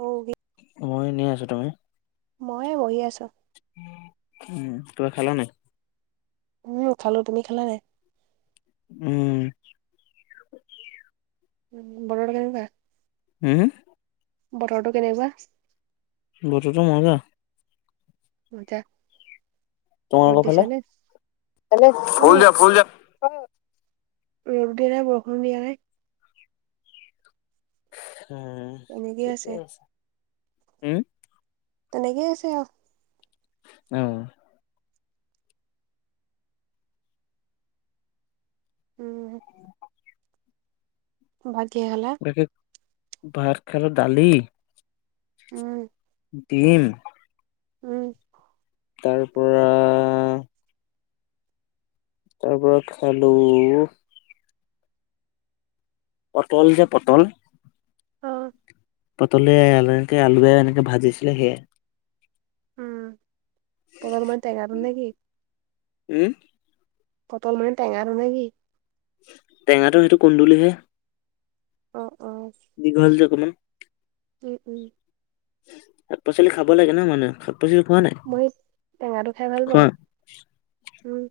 অ মই এনে আছো তুমি? ময়ে বহি আছো উম কিবা খালা নাই? উম খালো তুমি খালা নাই? উম। উ বৰ গা। হুম। বতৰটো কেনেকুৱা? বতৰতো মজা। মজা। ৰ'দ তোমালোকৰ দিছে ফালে নে অলপ অ ফুল যা ফুল যা। ৰ'দও দিয়া নাই বৰষুণও দিয়া নাই। উম, ঠিকেই আছে। উম? তেনেকে আছে আৰু। অঁ। উম। ভাত কিহে খালা? তাকে ভাত খালো দালি উম। দিম। উম। তাৰ পৰা। তাৰ পৰা খালো। পটল যে পটল। অঁ। পটল এনেকে আলুে এনেকে ভাজিছিলে সেয়া। উম পটল মান টেঙাটো নেকি? [unintelligible] পটল মানে টেঙাটো নেকি? টেঙাটো সেইটো কুন্দুলিহে। অঁ অঁ। দীঘল যে অকমান। উম উম। শাক -পাচলি খাব লাগে ন মানুহে শাক -পাচলি খোৱা নাই মই টেঙাটো খাই ভাল খোৱা? পাওঁ উম।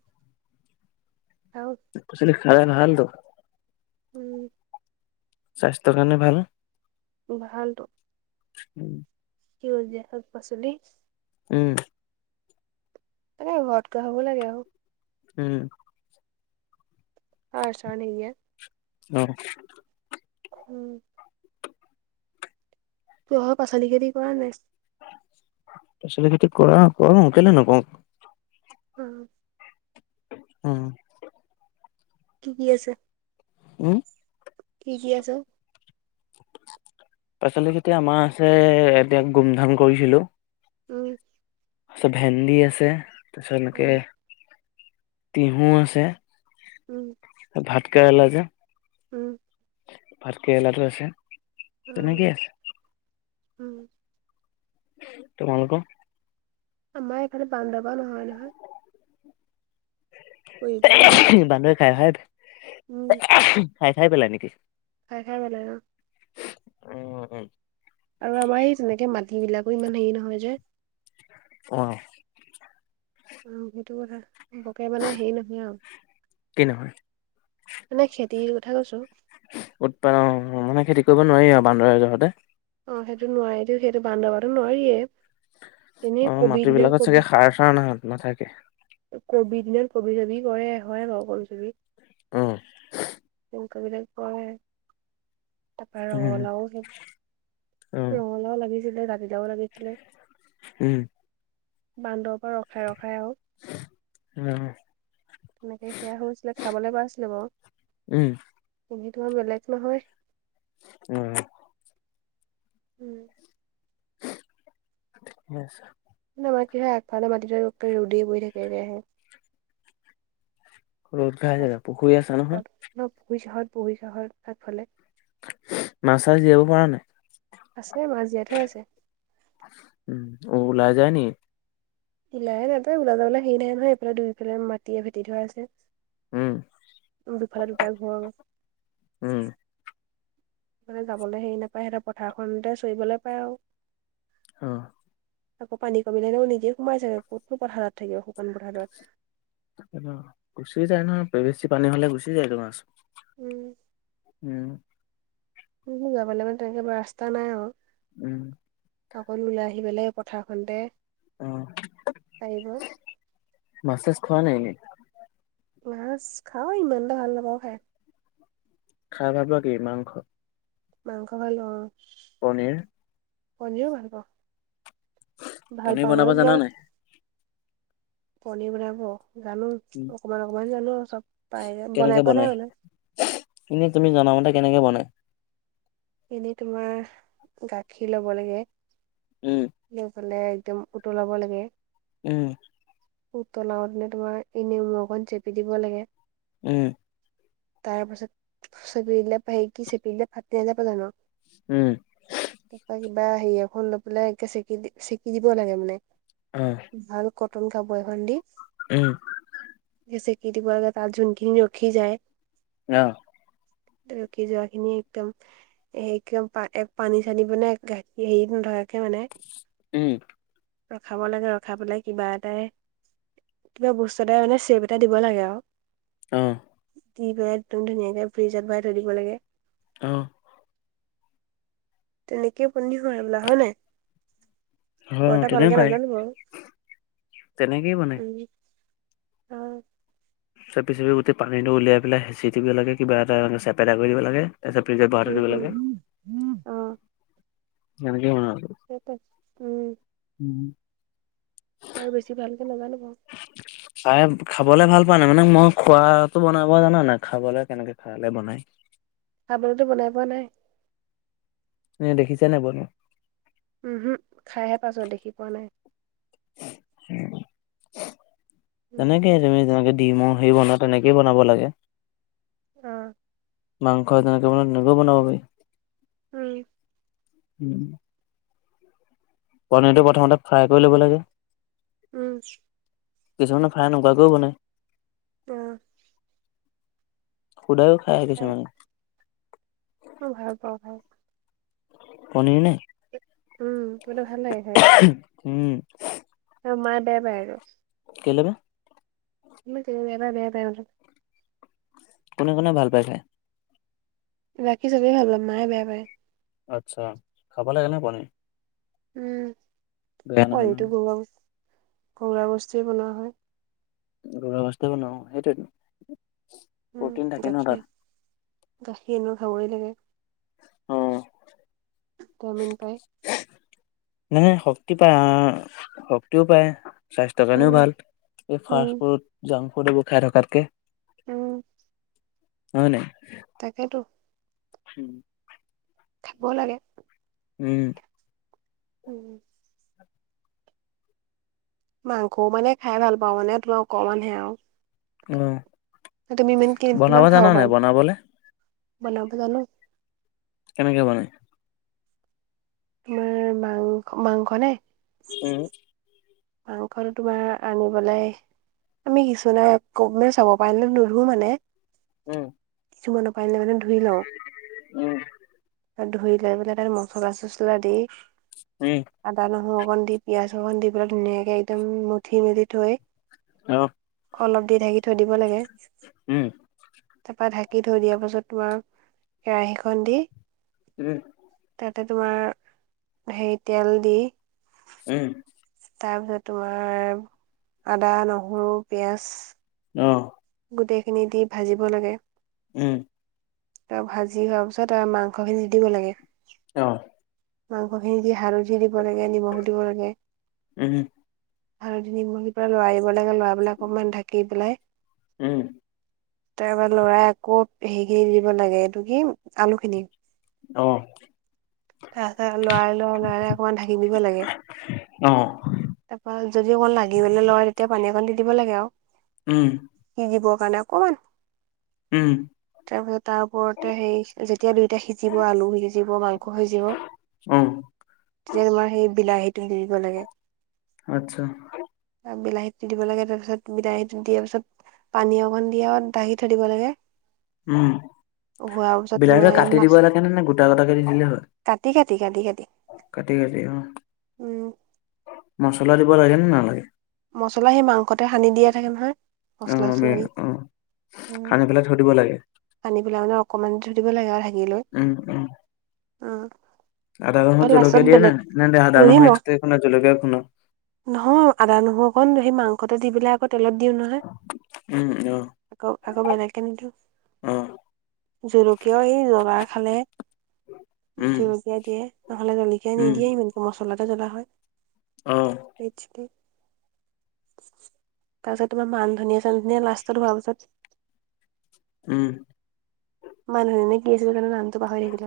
[unintelligible] পচ খাইা ন হালটো উম স্বাস্থ্যৰ কাৰণে ভাল ভালতো উম কি হল যোয় শাক পাচলি উম এান ঘৰতটো হ'ব লাগে আৰু উম হছানিয় অ উম তোৰহৰ পাচলি খেতি কৰা নাই পাচলিতি কৰা কৰ কেলেনো কক উম উম কি কি আছে উম কি কি আছো পাচলিকেইতিয়া আমাৰ আছে এতিয়া গুমধাম কৰিছিলোঁ উম তাৰপিছত ভেন্দি আছে তাৰপিছত উম এনেকে টতিহু আছে ওম ভাত খ লা যে উওম ভাতকেৰেলাো আছে অ তেনেকেই আছে উম ত কাল ক আমাৰ এইখালে বান্ধৱা নহয় নহয় বানদহে খাই ভ অ খাই খাই পেলাইা নেকি খাই খাই ভাল লাগে উম উম আৰু আমাৰ সেই তেনেকে মাটি বিলাকো ইমান হেৰি নহয় যে অ অ সেইটো কথা বকে মানে হেৰি নহয় আৰু কি নহয় মানে খেতিৰ কথা কৈছো উৎপাদন মানে খেতি কৰিব নোৱাৰি আৰু বান্দৰজহতে অ সেইটো নোৱাৰি দিও সেইটো বান্ধবো নোৱাৰিয়ে এনেই অ কবি মাটি দিনত বিলাকত কবি চাগে সাৰ চাৰ নাহাত নাথাকে কবি দিনত কবি ছবি কৰে হয় বাৰু কবি ছবি অঁ তেংক বিিলাক প তাৰাপৰা উম, ৰঙালাও খেই উম, ল লাও লাগিছিলে জতিলাও লাগিছিলে উম বান্দৰ পৰা ৰখাই ৰখাই আহক উম তেনেকে সেয়া হৈছিলে খাবলৈ পোৱা আছিলে বাৰু উম এনেইিতোাৰ বেলেগ নহয় উম উওম ঠিক আছে মানে আমাৰ কি হয় আগফালে মাটি ৰুদ বৈ থাকেে আহে ৰ'দ ঘা যাবা পুখুৰী আছ নহয় ন পুহী চাহত পুহী চাহৰ তাতফালে মাছ চাছ জীয়াব পৰা নাই আছে মা জীয়াই থৈ আছে উম ওলাই যায় নি নলাহে তা ওলা যাবওলে হেৰি নাই নহয় এইফালে দুইফাল মাটিয়ে ফেটি ধৰা উম আছে দুফালে দুটা ঘৰ উম মানে যাবলৈ হেৰি নাপায় সিহঁতে পথাৰখনতে চৰিবলৈ পায় আৰু অ আকৌ পান কমিলেও নিদে সোমাইাগে কত পথাৰত থাকিব শুকান পথাৰত গুচি যায় নয় বেছি পানী হলে গুচি যায় তোমাৰছ উম উম মোৰ যাবলৈ মানে তেনেকে ৰাস্তা নাই আৰু উম অকল ওলাই আহি পেলাই পথাৰখনতে অ পাৰিব মাছেজ খোৱা নাই নক মাছ খাও ইমানটা ভাল নাপাওঁ খাই খাই ভাবা কি মাংস মাংস ভালো অ পনীৰ পজিব পালিব পনীৰ বনাব জানা নাই পনিৰ বনাব জানো উম, অকমান অকমান জানো চব পাই বনাই পোৱা নাই মানে এনে তুমি জনামতে কেনেকে বনাই এনেই তোমাৰ গাখীৰ লব লাগে উম সফালে একদম উতলাব লাগে উম উতলাওতেনে তোমাৰ এইনেমু অক চেপি দিব লাগে উম তাৰ পাছত চেপৰিিললে পাহেক চেপিিলে ফাটি নয প্ৰধানক উম তাৰ কিবা হেৰি এখন লৈ পেলাই একে চেকি দি চেকি দিব লাগে মানে উম ভাল কটন কাপোৰ এখন দি উম সেই চেকি দিব লাগে তাত যোনখিনি ৰখি যায় অহ ত ৰখি যোৱা খিনি একদম একদম পা এক পানী চানী মানে গাখীৰ হেৰিত ধৰাকে মানে উম ৰখাব লাগে ৰখাব পেলাই কিবা এটাই কিবা বস্তু এটা মানে চেভ এটা দিব লাগে আৰু অহ দি পাই একদম ধুনীয়াকে ফ্ৰিজত ভৰাই থৈ দিব লাগে অহ তেনেকে পুন্ন হয় আৰু বোলা হয় নাই অ কটা ভালকে তেনেকুৱাই নাজানোব তেনেকেই বনাই উম অ চেপি চেপি গোটেই পানীটো উলিয়াই বেলে হেঁচি দিব লাগে কিবা এটা ‌মানে ‌চেপেটা কৰি দিব লাগে তাৰ পিছত পিজ্জ উম উম উও উও অহ এনেকে বনুৱা সেইটো উম উম আৰু বেছি ভালকে নাজানো বাও খাই খাবলে ভাল পোৱা নাই মানে মই খোৱাটো বনাব জানা নাই খাবলৈ কেনেকে ভালে বনাই। খাবলেটো বনাই পোৱা নাই। এ দেখিছে নাই বনোৱা উম হুো খাইহে পাইছোঁ দেখি পোৱা নাই উম উম তেনেকে তুমি যেনেকে দিম সেই বনোৱা তেনেকেই বনাব লাগে অহ মাংস তেনেকে বনাৱ তেনেকও বনাব পাৰি উম উম পনীৰটো প্ৰথমতে ফ্ৰাই কৰি ল'ব লাগে উম কিছুমানে ফ্ৰাই নকৰাকৈও বনাই অহ খুদাকো খাই কিছু মানে মই ভাল পাওঁ খাই। পণীৰ নে উম কিবা এটা ভাল খাই। হো উম অহ মায়ে বেয়া এইটো কেলে নো [unintelligible] কোনে কোনে ভাল পাইছে? ৰাখি চবে ভাল [unintelligible] মায়ে বেয়া পায়। আচ্ছা খাব লাগে নে বনে? উম, [unintelligible] বেয়া নহয় ঘৰুৱা বস্তুৱেই বনোৱা হয়। ঘৰুৱা বস্তুৱেই বনোৱা হয়, সেইটোৱেইটো উম, গাখীৰ গাখীৰ এনেও খাবই লাগে অ', তামিন পাই নাই শক্তি পায় শক্তিও পায়। স্বাস্থ্যৰ কাৰণেও উম, ভাল, এই উম, ফাষ্ট ফুড জাংক ফুড এইবোৰ খাই থকাতকে। উম, হয় নাই তাকেইতো উম, থাকিব লাগে উম, উম, মাংস মানে খাই ভাল পাওঁ মানে তোমাৰ অকমান হে আৰু অ তুমি ইমান কি বনাব কিমান খাব জানা নাই পাম বনাবলে বনাব জানো কেনেকে বনায়? তোমাৰ মাংস মাংস নে? উম, মাংসটো তোমাৰ আনিপেলাই আমি সিছু নাই ক' চাব পাৰিলে নোধো মানে উম, [unintelligible] মানে ধুই লওঁ উম, ধুই লৈ পেলাই তাতে মছলা চছলা দি উম, আদা নহুৰু অকণ দি পিয়াজ অকণ দি পেলাই ধুনীয়াকে একদম মোঠি মেলি থৈ অ', অলপ দি ঢাকি থৈ দিব লাগে। উম, তাৰপৰা ঢাকি থৈ দিয়া পাছত তোমাৰ কেৰাহীখন দি উম, তাতে তোমাৰ হেৰি তেল দি উম, তাৰপিছত তোমাৰ আদা নহুৰু পিয়াজ অ', গোটেইখিনি দি ভাজিব লাগে উম, ত' ভাজি হোৱাৰ পিছত আৰু মাংস খিনি দিব লাগে। অ', মাংসখিনি দি হালধি দিব লাগে নিমখ দিব লাগে উম আৰু যি মুহি পৰা লৰাই দিব লাগে লৰাই পেলাই অকমান ঢাকি পেলাই উম তাৰ পৰাই লৰাই আকৌ হেৰি খিনি দিব লাগে এইটো কি আলু খিনি অ তাৰপিছত লৰাই ল লৰাই ল অকণমান ঢাকি দিব লাগে অহ হয় তাৰপৰা যদি অকণ লাগিবলে লয় তেতিয়া পানী অকণ দি দিব লাগে আও উম সিজিব কাৰণে অকমান উম তাৰপিছত তাৰ ওপৰতে সেই যেতিয়া দুইটা সিজিব আলু সিজিব মাংস সিজিব অ তেতিয়া তোমাৰ সেই বিলাহীটো দি দিব লাগে আচ্ছা আৰু বিলাহীটো দি দিব লাগে তাৰপিছত বিলাহীটো দিয়াৰ পিছত পানী অকণ দি আও ঢাকি থৈ দিব লাগে উম হোৱাৰ পিছত বিলাহীটো তোমাৰ এই কাটি মাছ দিব লাগেনে নে গোটা গোটাকে দি দিলে হয় কাটি কাটি কাটি কাটি কাটি কাটি অ উম মচলা দিব লাগে নে নালাগে মছলা সেই মাংসতে সানি দিয়া থাকে নহয় অ মছলা মে, চছলা সেই অ সানি পেলাই থৈ দিব লাগে সানি পেলাই মানে অকণমান থৈ দিব লাগে আও ঢাকি লৈ উম উম উম আদা নহুৰ তাৰপৰা জলকীয়া লাষ্টত দিয়া নে বেলেগ আদা যদি নহৰু ম এক্সট্ৰা এখনত জলকীয়া এখনত নহয় আদা নহৰু অকন সেই মাংসতে দি পেলাই আকৌ তেলত দিও নহয় উম অ আকৌ আকৌ বেলেগকে নিদো অ', জলকীয়াও এই ৰঙাৰ খালে উম, জলকীয়া দিয়ে নহ'লে জলকীয়া উম, নিদিয়ে ইমানকে মচলাতে জ্বলা হয় অ এইট থাৰ্টি তাৰপিছত তোমাৰ মান ধুনীয়া চান ধুনীয়া লাষ্টত হোৱাৰ পাছত উম মানুহ এজনী কি আছিলে জানো নামটো পাহৰি থাকিলো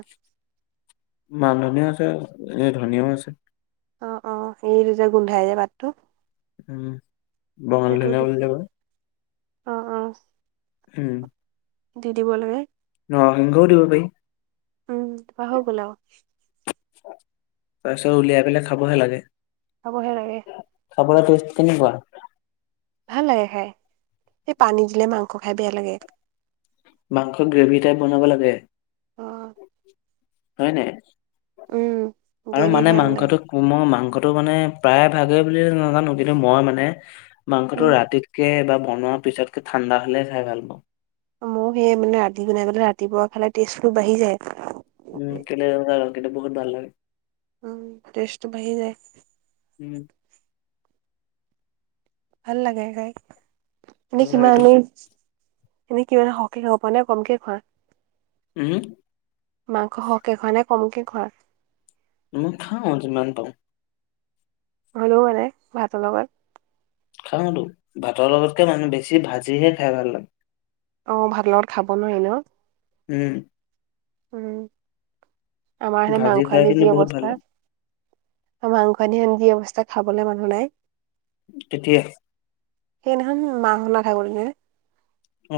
মানধনীয়াও আছে এনে ধনীয়াও আছে অ অ এইটো যে গোন্ধাই যে পাতটো উম বঙালী সেইটো ধুনীয়া দি বুলিও কয় অ অ উম দি দিব লাগে নৰ সিংহও দিব পাৰি উম তাপা হৈ গ'ল আও তাৰপিছত উলিয়াই পেলাই খাবহে লাগে খাবহে লাগে খাবলে টেষ্টটো কেনেকোৱা ভাল লাগে খাই সেই পানী দিলে মাংস খাই বেয়া লাগে মাংস গ্ৰেভি টাইপ বনাব লাগে অ', হয় নাই উম, আৰু গ্ৰেভি মানে ভাল লাগে। মাংসটো মই মাংসটো মানে প্ৰায় ভাগেই বুলি নাজানো কিন্তু মই মানে মাংসটো উম, ৰাতিত কে বা বনোৱাৰ পিছতকে ঠাণ্ডা হ'লে চাই ভাল পাওঁ মই সেই মানে ৰান্ধি গুনাই গলে ৰাতিপুৱা খালে টেষ্টো বাঢ়ি যায় উম কি বহুত নালাগে উম টেষ্ট বাঢ়ি যায় উম ভাল লাগে খাই এ ভাল লাগেতো সমানেই এনে কি এ [inaudible] সহে খ পোৱা নে গমকে খোৱা উম সম মাংসক এ ঘ নাই কমকে ঘৰত মই খাওঁজমান পওঁ হ'লও মানে ভাতৰ লগত খাওঁতো ভাতৰ লগতকে মানুহ বেছি ভাজিহে খাই ভাল লাগে অ ভাল লগত খাব নয় এ ন উম উম আমাৰ সেতে ভাজি মাংস খাই আনি কিন্তু যি বহুত ভাল অৱস্থা লাগে মাংসহন দি অৱস্থা খাবলৈ মানুহ নাই তেতিয়া সেইদিনাখন মাসলা থাকল নে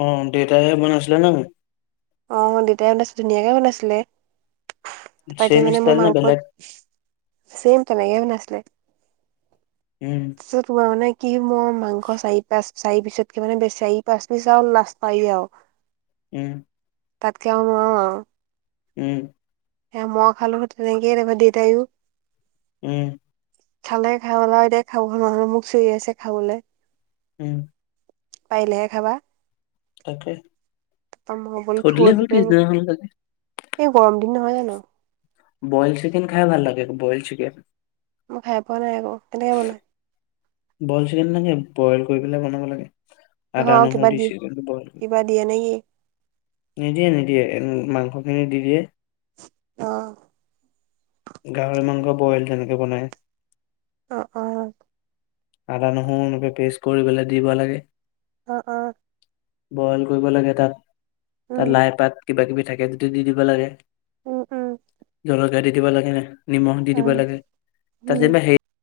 অ দেউটাই হে বনাই আছিলল নে নাই অ মানে দেউতাই ধুনীয়াকে বনাইছিলে পাইতি চেম মানে মোৰ ষ্টাইল নে বেলেগ মাংসত চেম তেনেকে শ নাছিলে উম পিছত তোমাৰ কি মোৰ মাংস চাৰি পাঁচ চাৰি পিছতকে মানে বেচাৰি পাঁচ পিছ আৰু লাষ্ট পায় আৰু উম তাতকৈও নোৱাৰো আৰু উম এ মই খালো তেনেকেইে ত দেউতাইও উম খালে খাই বলা এতিয়া খাব মানে মোক চৰি আছে খাবলৈ উম পাৰিলেহে খাবা তাকে মই বোলো থৈ দিলেই হ'ল দিব পিছদিনাখন লাগে এই গৰম দিন নহয় জানো বইল চিকেন খাই ভাল লাগে বইল চিকেন মই খাই পোৱা নাই আকৌ কেনেকে বনাই বইল চিকেনাগে বইল কৰিেলাই বনাব লাগে নহয় আদা আৰু কিবা নহৰু দি দিয়ে চন বইল কৰি কিবা দিয়ে নেকি নিদিয়ে নিদিয়ে মাংসখিনি দি দিয়ে অ গাহৰি মাংস বইল তেনেকে বনায় অ অ আদা নহৰু এনেকে পেষ্ট কৰি পেলাই দিব লাগে অ অ বইল কৰিব লাগে তাত তাত উম লাই পাত কিবা কিবি থাকে যদি দি দিব লাগে উম উম জলকীয়া দি দিব লাগে নিমখ দি দিব উম লাগে তাত উম যেনিবা সেই